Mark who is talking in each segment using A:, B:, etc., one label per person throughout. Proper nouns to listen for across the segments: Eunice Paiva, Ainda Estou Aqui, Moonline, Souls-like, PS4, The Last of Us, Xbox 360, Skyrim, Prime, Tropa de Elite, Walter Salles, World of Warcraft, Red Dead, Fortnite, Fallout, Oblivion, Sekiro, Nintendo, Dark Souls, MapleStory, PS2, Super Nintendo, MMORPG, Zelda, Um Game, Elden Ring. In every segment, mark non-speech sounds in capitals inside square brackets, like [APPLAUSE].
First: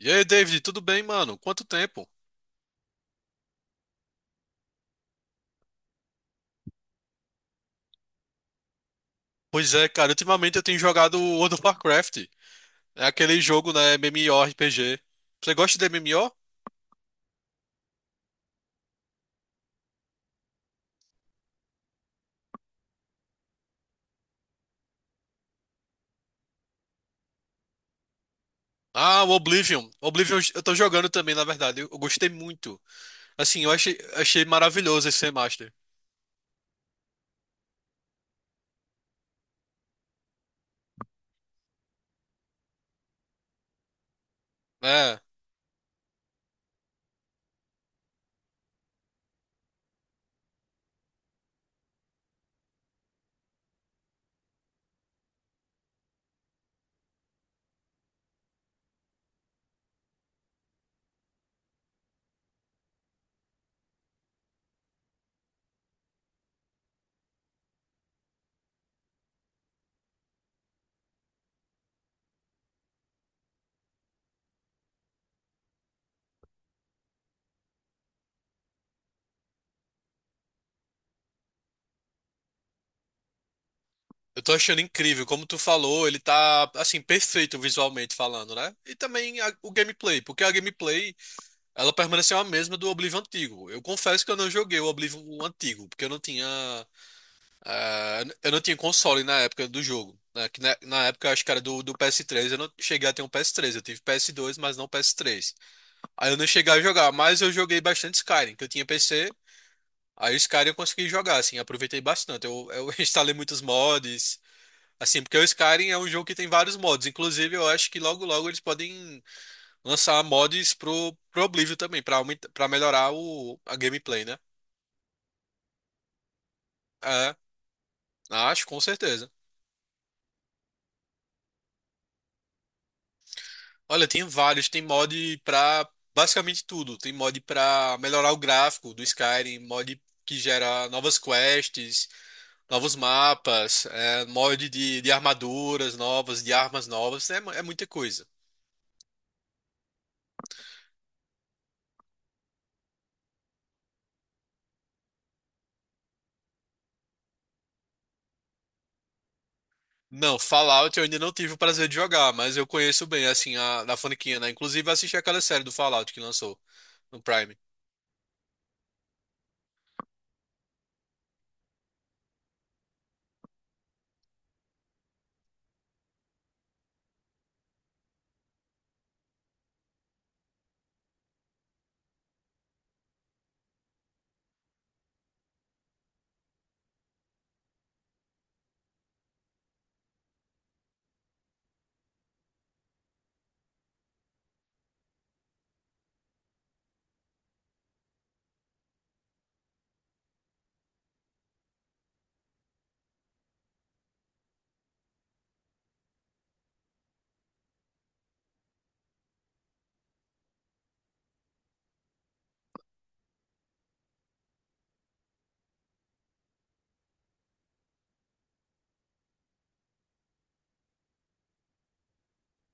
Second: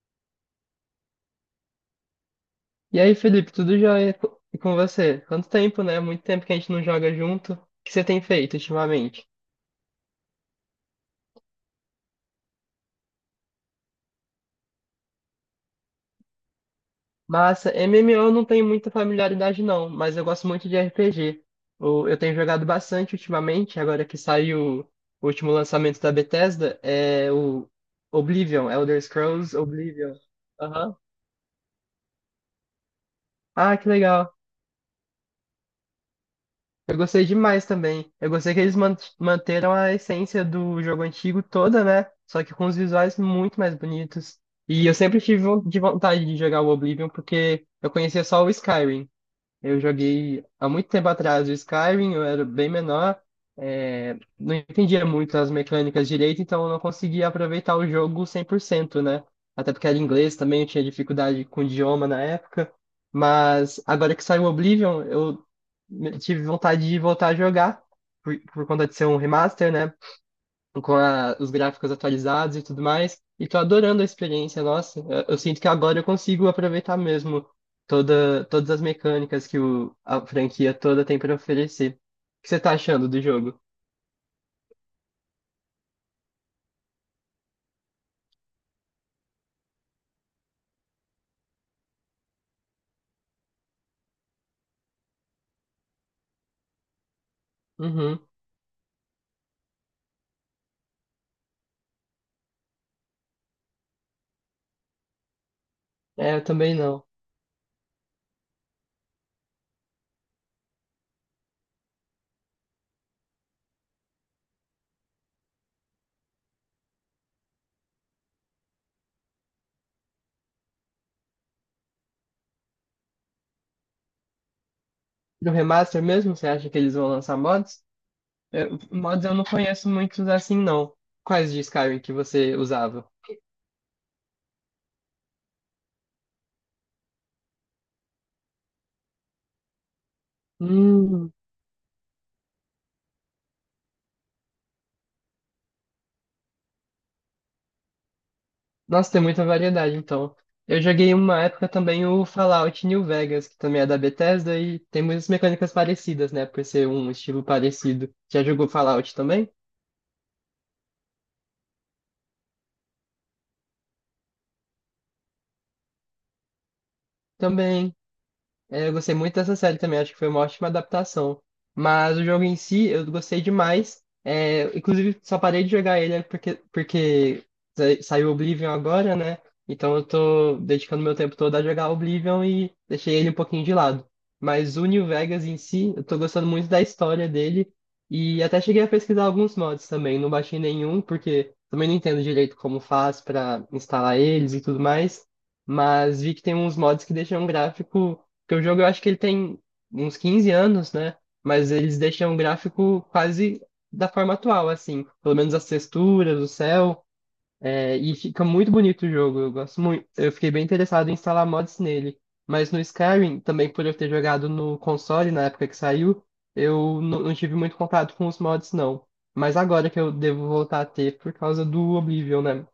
A: E aí, David, tudo bem, mano? Quanto tempo?
B: E aí, Felipe, tudo jóia? E com você? Quanto tempo, né? Muito tempo que a gente não joga junto. O que você tem feito ultimamente?
A: Pois é, cara, ultimamente eu tenho jogado World of Warcraft. É aquele jogo, né, MMORPG. Você gosta de MMO?
B: Massa, MMO eu não tenho muita familiaridade não, mas eu gosto muito de RPG. Eu tenho jogado bastante ultimamente, agora que saiu o último lançamento da Bethesda, é o Oblivion, Elder
A: Ah, o
B: Scrolls
A: Oblivion.
B: Oblivion.
A: Oblivion eu tô
B: Aham.
A: jogando também, na verdade. Eu gostei muito. Assim, eu
B: Ah, que
A: achei,
B: legal.
A: achei maravilhoso esse remaster.
B: Eu gostei demais também. Eu gostei que eles manteram a essência do jogo antigo toda, né? Só que com os visuais muito mais bonitos. E eu
A: É,
B: sempre tive von- de vontade de jogar o Oblivion, porque eu conhecia só o Skyrim. Eu joguei há muito tempo atrás o Skyrim, eu era bem menor, não entendia muito as mecânicas direito, então eu não conseguia aproveitar o jogo 100%, né? Até porque era inglês também, eu tinha dificuldade com o idioma na época. Mas agora que saiu o Oblivion, eu tive vontade de voltar a jogar, por conta de ser um remaster, né? Com os gráficos atualizados e tudo mais, e tô adorando a experiência. Nossa, eu sinto que agora eu consigo aproveitar mesmo todas as mecânicas que a franquia toda tem para oferecer. O que você tá achando do jogo?
A: eu tô achando incrível. Como tu falou, ele tá, assim, perfeito visualmente falando, né? E também o gameplay, porque a gameplay, ela permaneceu a mesma do Oblivion antigo. Eu confesso que eu não joguei o Oblivion antigo, porque eu não tinha. Ah,
B: Uhum.
A: eu não tinha console na época do jogo, né? Que na época eu acho que era do PS3. Eu não cheguei a ter um PS3. Eu tive PS2, mas não PS3. Aí
B: É,
A: eu
B: eu
A: não cheguei
B: também
A: a
B: não.
A: jogar, mas eu joguei bastante Skyrim, que eu tinha PC. Aí o Skyrim eu consegui jogar, assim, aproveitei bastante. Eu [LAUGHS] instalei muitos mods, assim, porque o Skyrim é um jogo que tem vários mods. Inclusive, eu acho que logo logo eles podem lançar mods pro Oblivion também, pra melhorar a gameplay, né?
B: No remaster mesmo, você acha que eles vão
A: É,
B: lançar mods?
A: acho, com
B: Mods
A: certeza.
B: eu não conheço muitos assim, não. Quais de Skyrim que você usava?
A: Olha, tem vários. Tem mod pra basicamente tudo. Tem mod pra melhorar o gráfico do Skyrim, mod que gera novas
B: Hum.
A: quests, novos mapas, mod de armaduras novas, de armas novas. É, é muita coisa.
B: Nossa, tem muita variedade, então. Eu joguei uma época também o Fallout New Vegas, que também é da Bethesda, e tem muitas mecânicas parecidas, né? Por ser um estilo parecido. Já jogou Fallout também?
A: Não, Fallout eu ainda não tive o prazer de jogar, mas eu conheço bem, assim, da Fonequinha, né? Inclusive, eu assisti aquela série do Fallout que lançou no Prime.
B: Também. É, eu gostei muito dessa série também, acho que foi uma ótima adaptação. Mas o jogo em si, eu gostei demais. É, inclusive, só parei de jogar ele porque saiu Oblivion agora, né? Então eu tô dedicando meu tempo todo a jogar Oblivion e deixei ele um pouquinho de lado. Mas o New Vegas em si, eu tô gostando muito da história dele. E até cheguei a pesquisar alguns mods também. Não baixei nenhum, porque também não entendo direito como faz pra instalar eles e tudo mais. Mas vi que tem uns mods que deixam um gráfico. Porque o jogo eu acho que ele tem uns 15 anos, né? Mas eles deixam o gráfico quase da forma atual, assim. Pelo menos as texturas, o céu. É, e fica muito bonito o jogo. Eu gosto muito. Eu fiquei bem interessado em instalar mods nele. Mas no Skyrim, também por eu ter jogado no console na época que saiu, eu não tive muito contato com os mods, não. Mas agora que eu devo voltar a ter por causa do Oblivion, né?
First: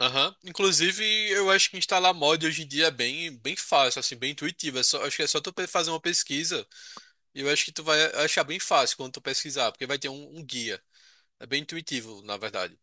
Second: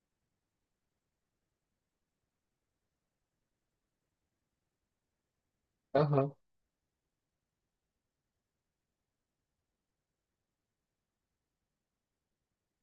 A: Aham. Inclusive, eu acho que instalar mod hoje em dia é bem, bem fácil, assim, bem intuitivo. Acho que é só tu fazer uma
B: Aham.
A: pesquisa. E eu acho que tu vai achar bem fácil quando tu pesquisar, porque vai ter um guia. É bem intuitivo, na verdade.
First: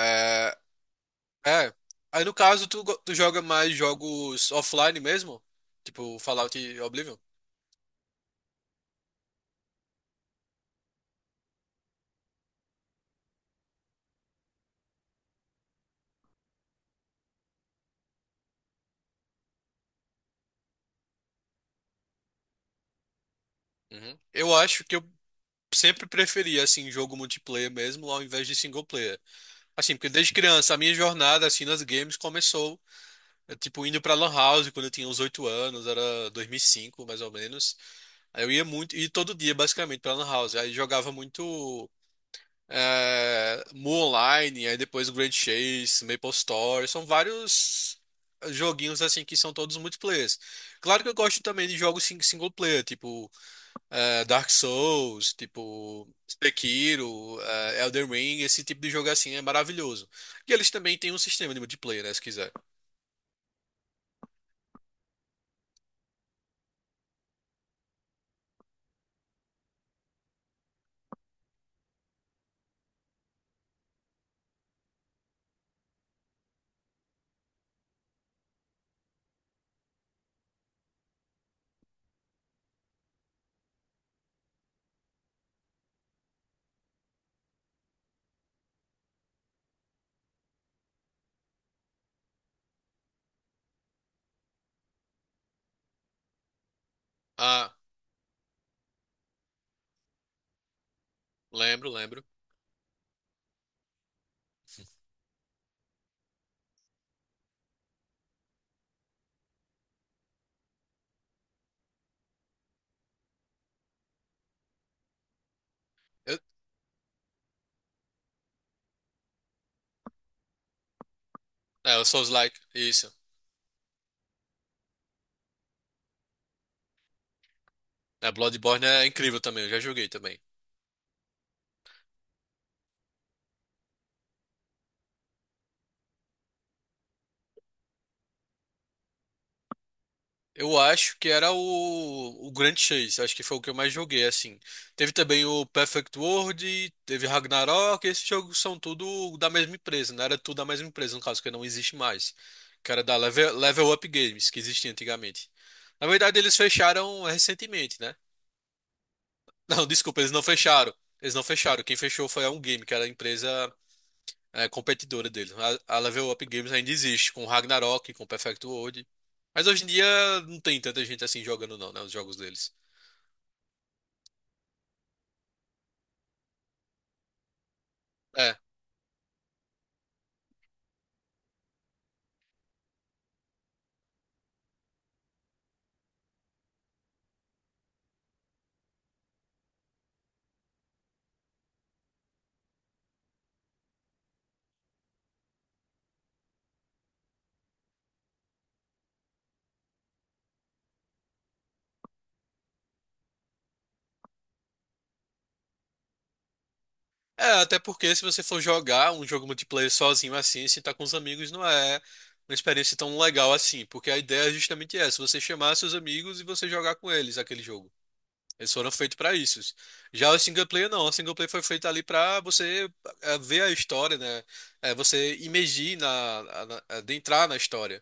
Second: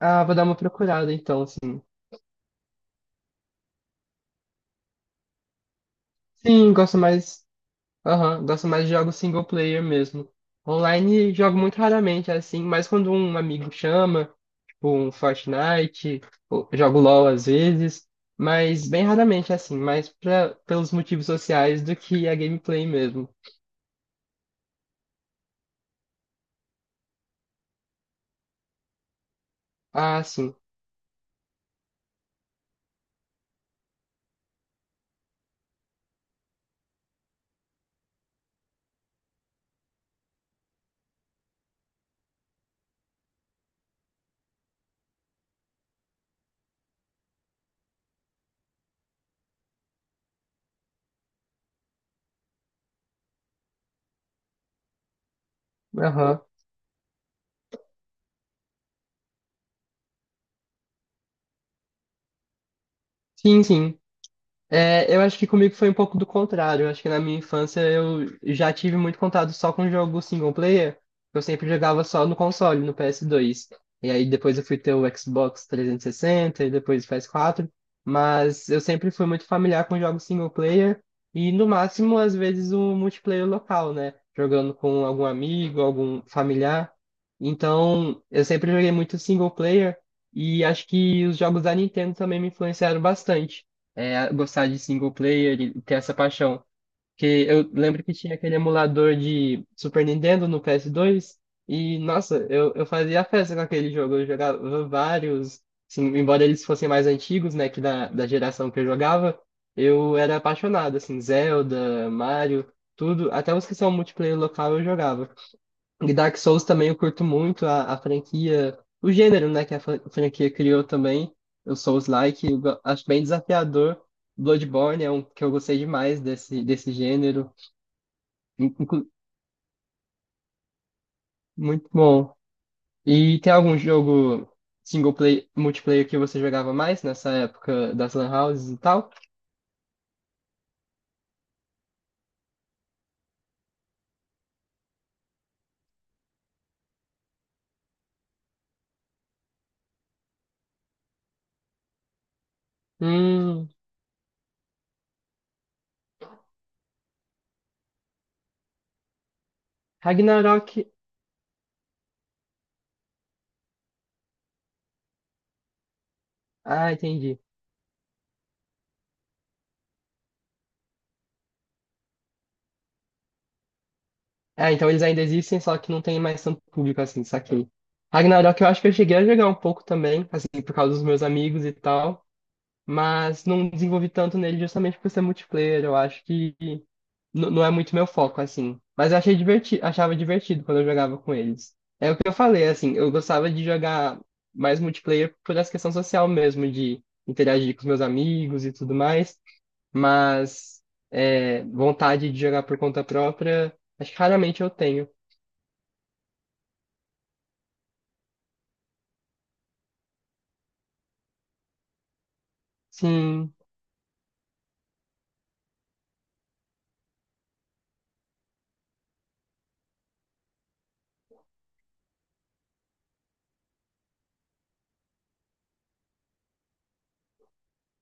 B: Ah, vou dar uma procurada então,
A: é.
B: assim.
A: Aí no caso, tu joga mais jogos offline mesmo? Tipo Fallout
B: Sim,
A: e
B: gosto
A: Oblivion?
B: mais. Aham, gosto mais de jogos single player mesmo. Online jogo muito raramente, assim, mas quando um amigo chama, tipo um Fortnite, jogo LOL às vezes, mas bem raramente, assim, mais pelos motivos sociais do que a gameplay mesmo.
A: Uhum. Eu acho que eu sempre preferi, assim, jogo multiplayer mesmo, ao invés de single player. Assim, porque
B: Ah,
A: desde
B: sim.
A: criança, a minha jornada, assim, nas games começou, tipo, indo pra Lan House quando eu tinha uns 8 anos, era 2005 mais ou menos. Aí eu ia muito, e todo dia, basicamente, pra Lan House. Aí jogava muito Moonline, aí depois o Grand Chase, MapleStory, são vários joguinhos assim que são todos multiplayers. Claro que eu gosto também de jogos single player, tipo Dark Souls, tipo
B: Aham.
A: Sekiro, Elden Ring, esse tipo de jogo assim é maravilhoso. E eles também têm um sistema de multiplayer, né, se quiser.
B: Sim, sim. É, eu acho que comigo foi um pouco do contrário. Eu acho que na minha infância eu já tive muito contato só com jogo single player. Eu sempre jogava só no console, no PS2. E aí depois eu fui ter o Xbox 360 e sessenta e depois o PS4. Mas eu sempre fui muito familiar com jogos single player e no máximo às vezes um multiplayer local, né? Jogando com algum amigo, algum familiar. Então eu sempre joguei muito single player e acho que os jogos da Nintendo também me influenciaram bastante é, gostar de single player e ter essa paixão. Porque eu
A: Ah,
B: lembro que tinha aquele emulador de Super Nintendo no PS2
A: lembro, lembro.
B: nossa, eu fazia festa com aquele jogo. Eu jogava vários, assim, embora eles fossem mais antigos, né, da geração que eu jogava, eu era apaixonado, assim, Zelda, Mario, tudo. Até os que são multiplayer local eu jogava. E Dark
A: Eu,
B: Souls também eu curto muito a franquia, o gênero, né, que a franquia criou também, o
A: o
B: Souls-like,
A: Souls-like,
B: acho
A: isso.
B: bem desafiador. Bloodborne é um que eu gostei demais desse gênero,
A: É, Bloodborne é
B: inclu-
A: incrível também, eu já joguei também.
B: muito bom. E tem algum jogo multiplayer que você jogava mais nessa época das lan houses e tal?
A: Eu acho que era o Grand Chase, acho que foi o que eu mais joguei, assim. Teve também o Perfect World, teve Ragnarok, esses jogos são tudo da mesma empresa, não era tudo da mesma empresa, no caso, que não existe mais. Que era da
B: Hum.
A: Level Up Games, que existia antigamente. Na verdade, eles fecharam recentemente, né? [LAUGHS] Não, desculpa, eles não
B: Ragnarok.
A: fecharam. Eles não fecharam. Quem fechou foi a Um Game, que era a empresa competidora dele. A Level Up Games ainda
B: Ah,
A: existe,
B: entendi.
A: com Ragnarok, com Perfect World. Mas hoje em dia não tem tanta gente assim jogando não, né? Os jogos deles.
B: É, então eles ainda existem, só que não tem mais tanto público assim, saquei.
A: É.
B: Ragnarok eu acho que eu cheguei a jogar um pouco também, assim, por causa dos meus amigos e tal, mas não desenvolvi tanto nele justamente por ser multiplayer, eu acho que não é muito meu foco, assim. Mas eu achei divertido, achava divertido quando eu jogava com eles. É o que eu falei, assim, eu gostava de jogar mais multiplayer por essa questão social mesmo, de interagir com os meus amigos e tudo mais, mas vontade de jogar por conta própria, acho que raramente eu tenho.
A: É, até porque se você for jogar um jogo multiplayer sozinho assim, se tá com os amigos, não é uma experiência tão legal
B: Sim.
A: assim. Porque a ideia é justamente essa, você chamar seus amigos e você jogar com eles aquele jogo. Eles foram feitos pra isso. Já o single player não, o single player foi feito ali pra você ver a história, né? É, você imergir adentrar na história.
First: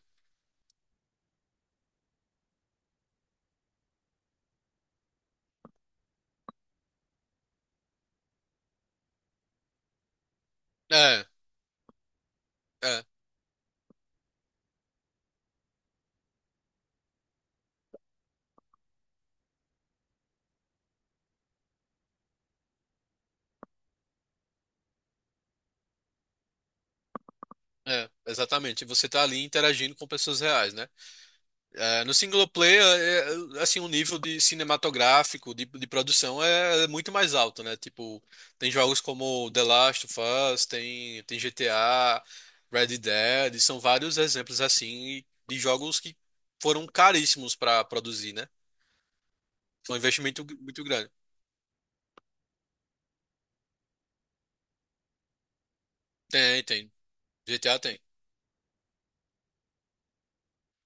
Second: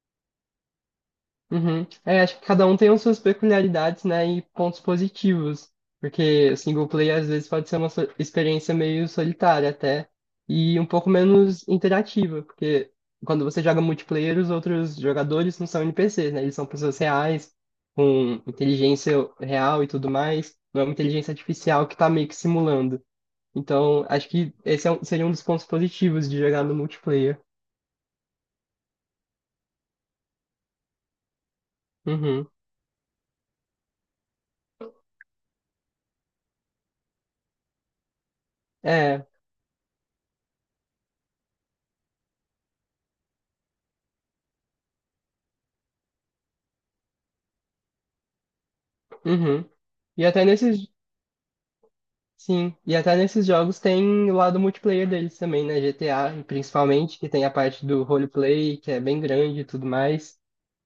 B: Uhum. É, acho que cada um tem as suas peculiaridades, né, e pontos positivos. Porque single player às vezes pode ser uma experiência meio solitária até e um pouco
A: É,
B: menos interativa, porque
A: É,
B: quando você joga multiplayer, os outros jogadores não são NPCs, né? Eles são pessoas reais, com inteligência real e tudo mais. Não é uma inteligência artificial que tá meio que simulando. Então, acho que esse é seria um dos pontos positivos de jogar no multiplayer.
A: é, exatamente. Você tá ali interagindo com pessoas reais, né? É, no single
B: Uhum.
A: player, assim, o nível de cinematográfico, de produção é muito mais alto, né? Tipo, tem jogos
B: É.
A: como The Last of Us, tem GTA, Red Dead, são vários exemplos assim de jogos que foram caríssimos pra produzir, né?
B: Uhum.
A: Foi um
B: E
A: investimento
B: até
A: muito
B: nesses
A: grande.
B: Sim, e até nesses jogos tem o lado multiplayer deles também, né? GTA,
A: Tem, tem.
B: principalmente, que tem a
A: GTA
B: parte
A: tem.
B: do roleplay, que é bem grande e tudo mais.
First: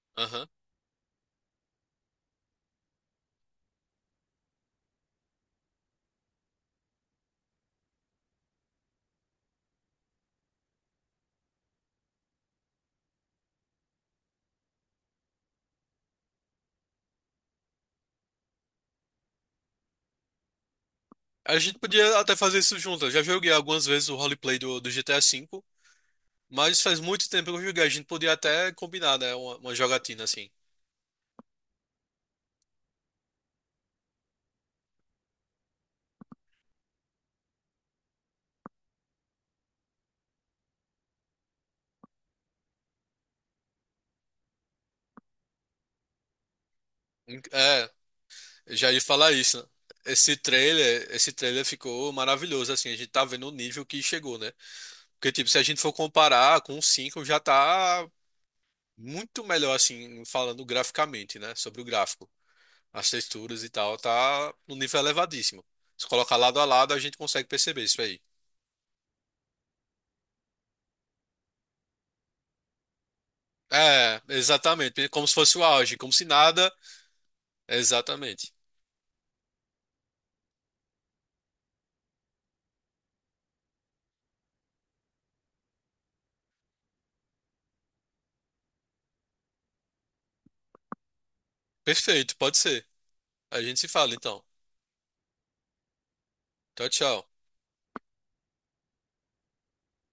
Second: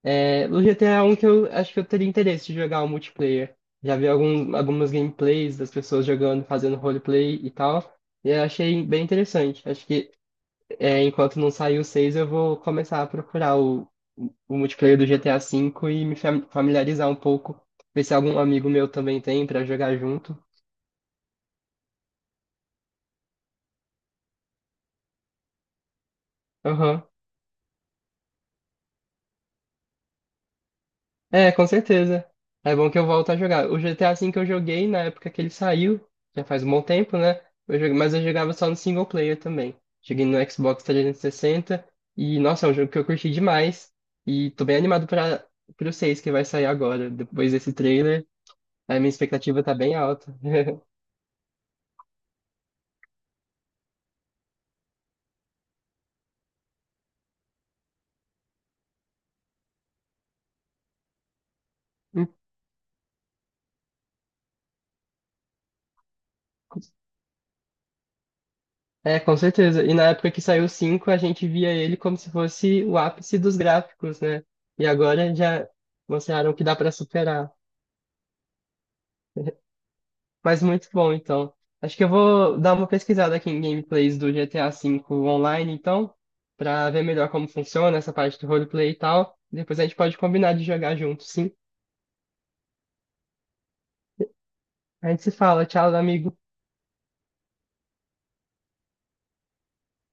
B: É,
A: Aham.
B: o GTA é um que eu acho que eu teria interesse de jogar o multiplayer. Já vi algumas gameplays das pessoas jogando, fazendo roleplay e tal. E eu achei bem interessante. Acho que enquanto não sair o 6 eu vou começar a procurar o multiplayer do GTA V e me familiarizar um pouco, ver se algum amigo meu também tem pra jogar junto.
A: A gente podia até fazer isso junto. Eu já joguei algumas vezes o roleplay do GTA V. Mas faz
B: Aham.
A: muito tempo que eu joguei. A gente podia até combinar, né? Uma jogatina assim.
B: É, com certeza. É bom que eu volto a jogar. O GTA V que eu joguei na época que ele saiu, já faz um bom tempo, né? Mas eu jogava só no single player também. Cheguei no Xbox 360 e, sessenta e, nossa, é um jogo que eu curti demais. E tô bem animado para pro 6 que vai sair agora, depois desse
A: É,
B: trailer.
A: eu já
B: A
A: ia
B: minha
A: falar isso,
B: expectativa
A: né?
B: tá bem alta.
A: Esse
B: [LAUGHS]
A: trailer, esse trailer ficou maravilhoso, assim. A gente tá vendo o nível que chegou, né? Porque, tipo, se a gente for comparar com o 5, já tá muito melhor, assim, falando graficamente, né? Sobre o gráfico. As texturas e tal, tá no nível elevadíssimo. Se colocar lado a lado, a gente consegue perceber isso aí.
B: É, com certeza. E na época que saiu o 5, a gente via ele como se fosse o ápice dos
A: É,
B: gráficos, né? E
A: exatamente. Como se
B: agora
A: fosse o
B: já
A: auge, como se
B: mostraram que
A: nada.
B: dá pra superar.
A: Exatamente.
B: Mas muito bom, então. Acho que eu vou dar uma pesquisada aqui em gameplays do GTA V online, então, pra ver melhor como funciona essa parte do roleplay e tal. Depois a gente pode combinar de jogar junto, sim.
A: Perfeito, pode ser. A gente se fala então.
B: A gente se fala. Tchau, amigo.
A: Tchau, tchau.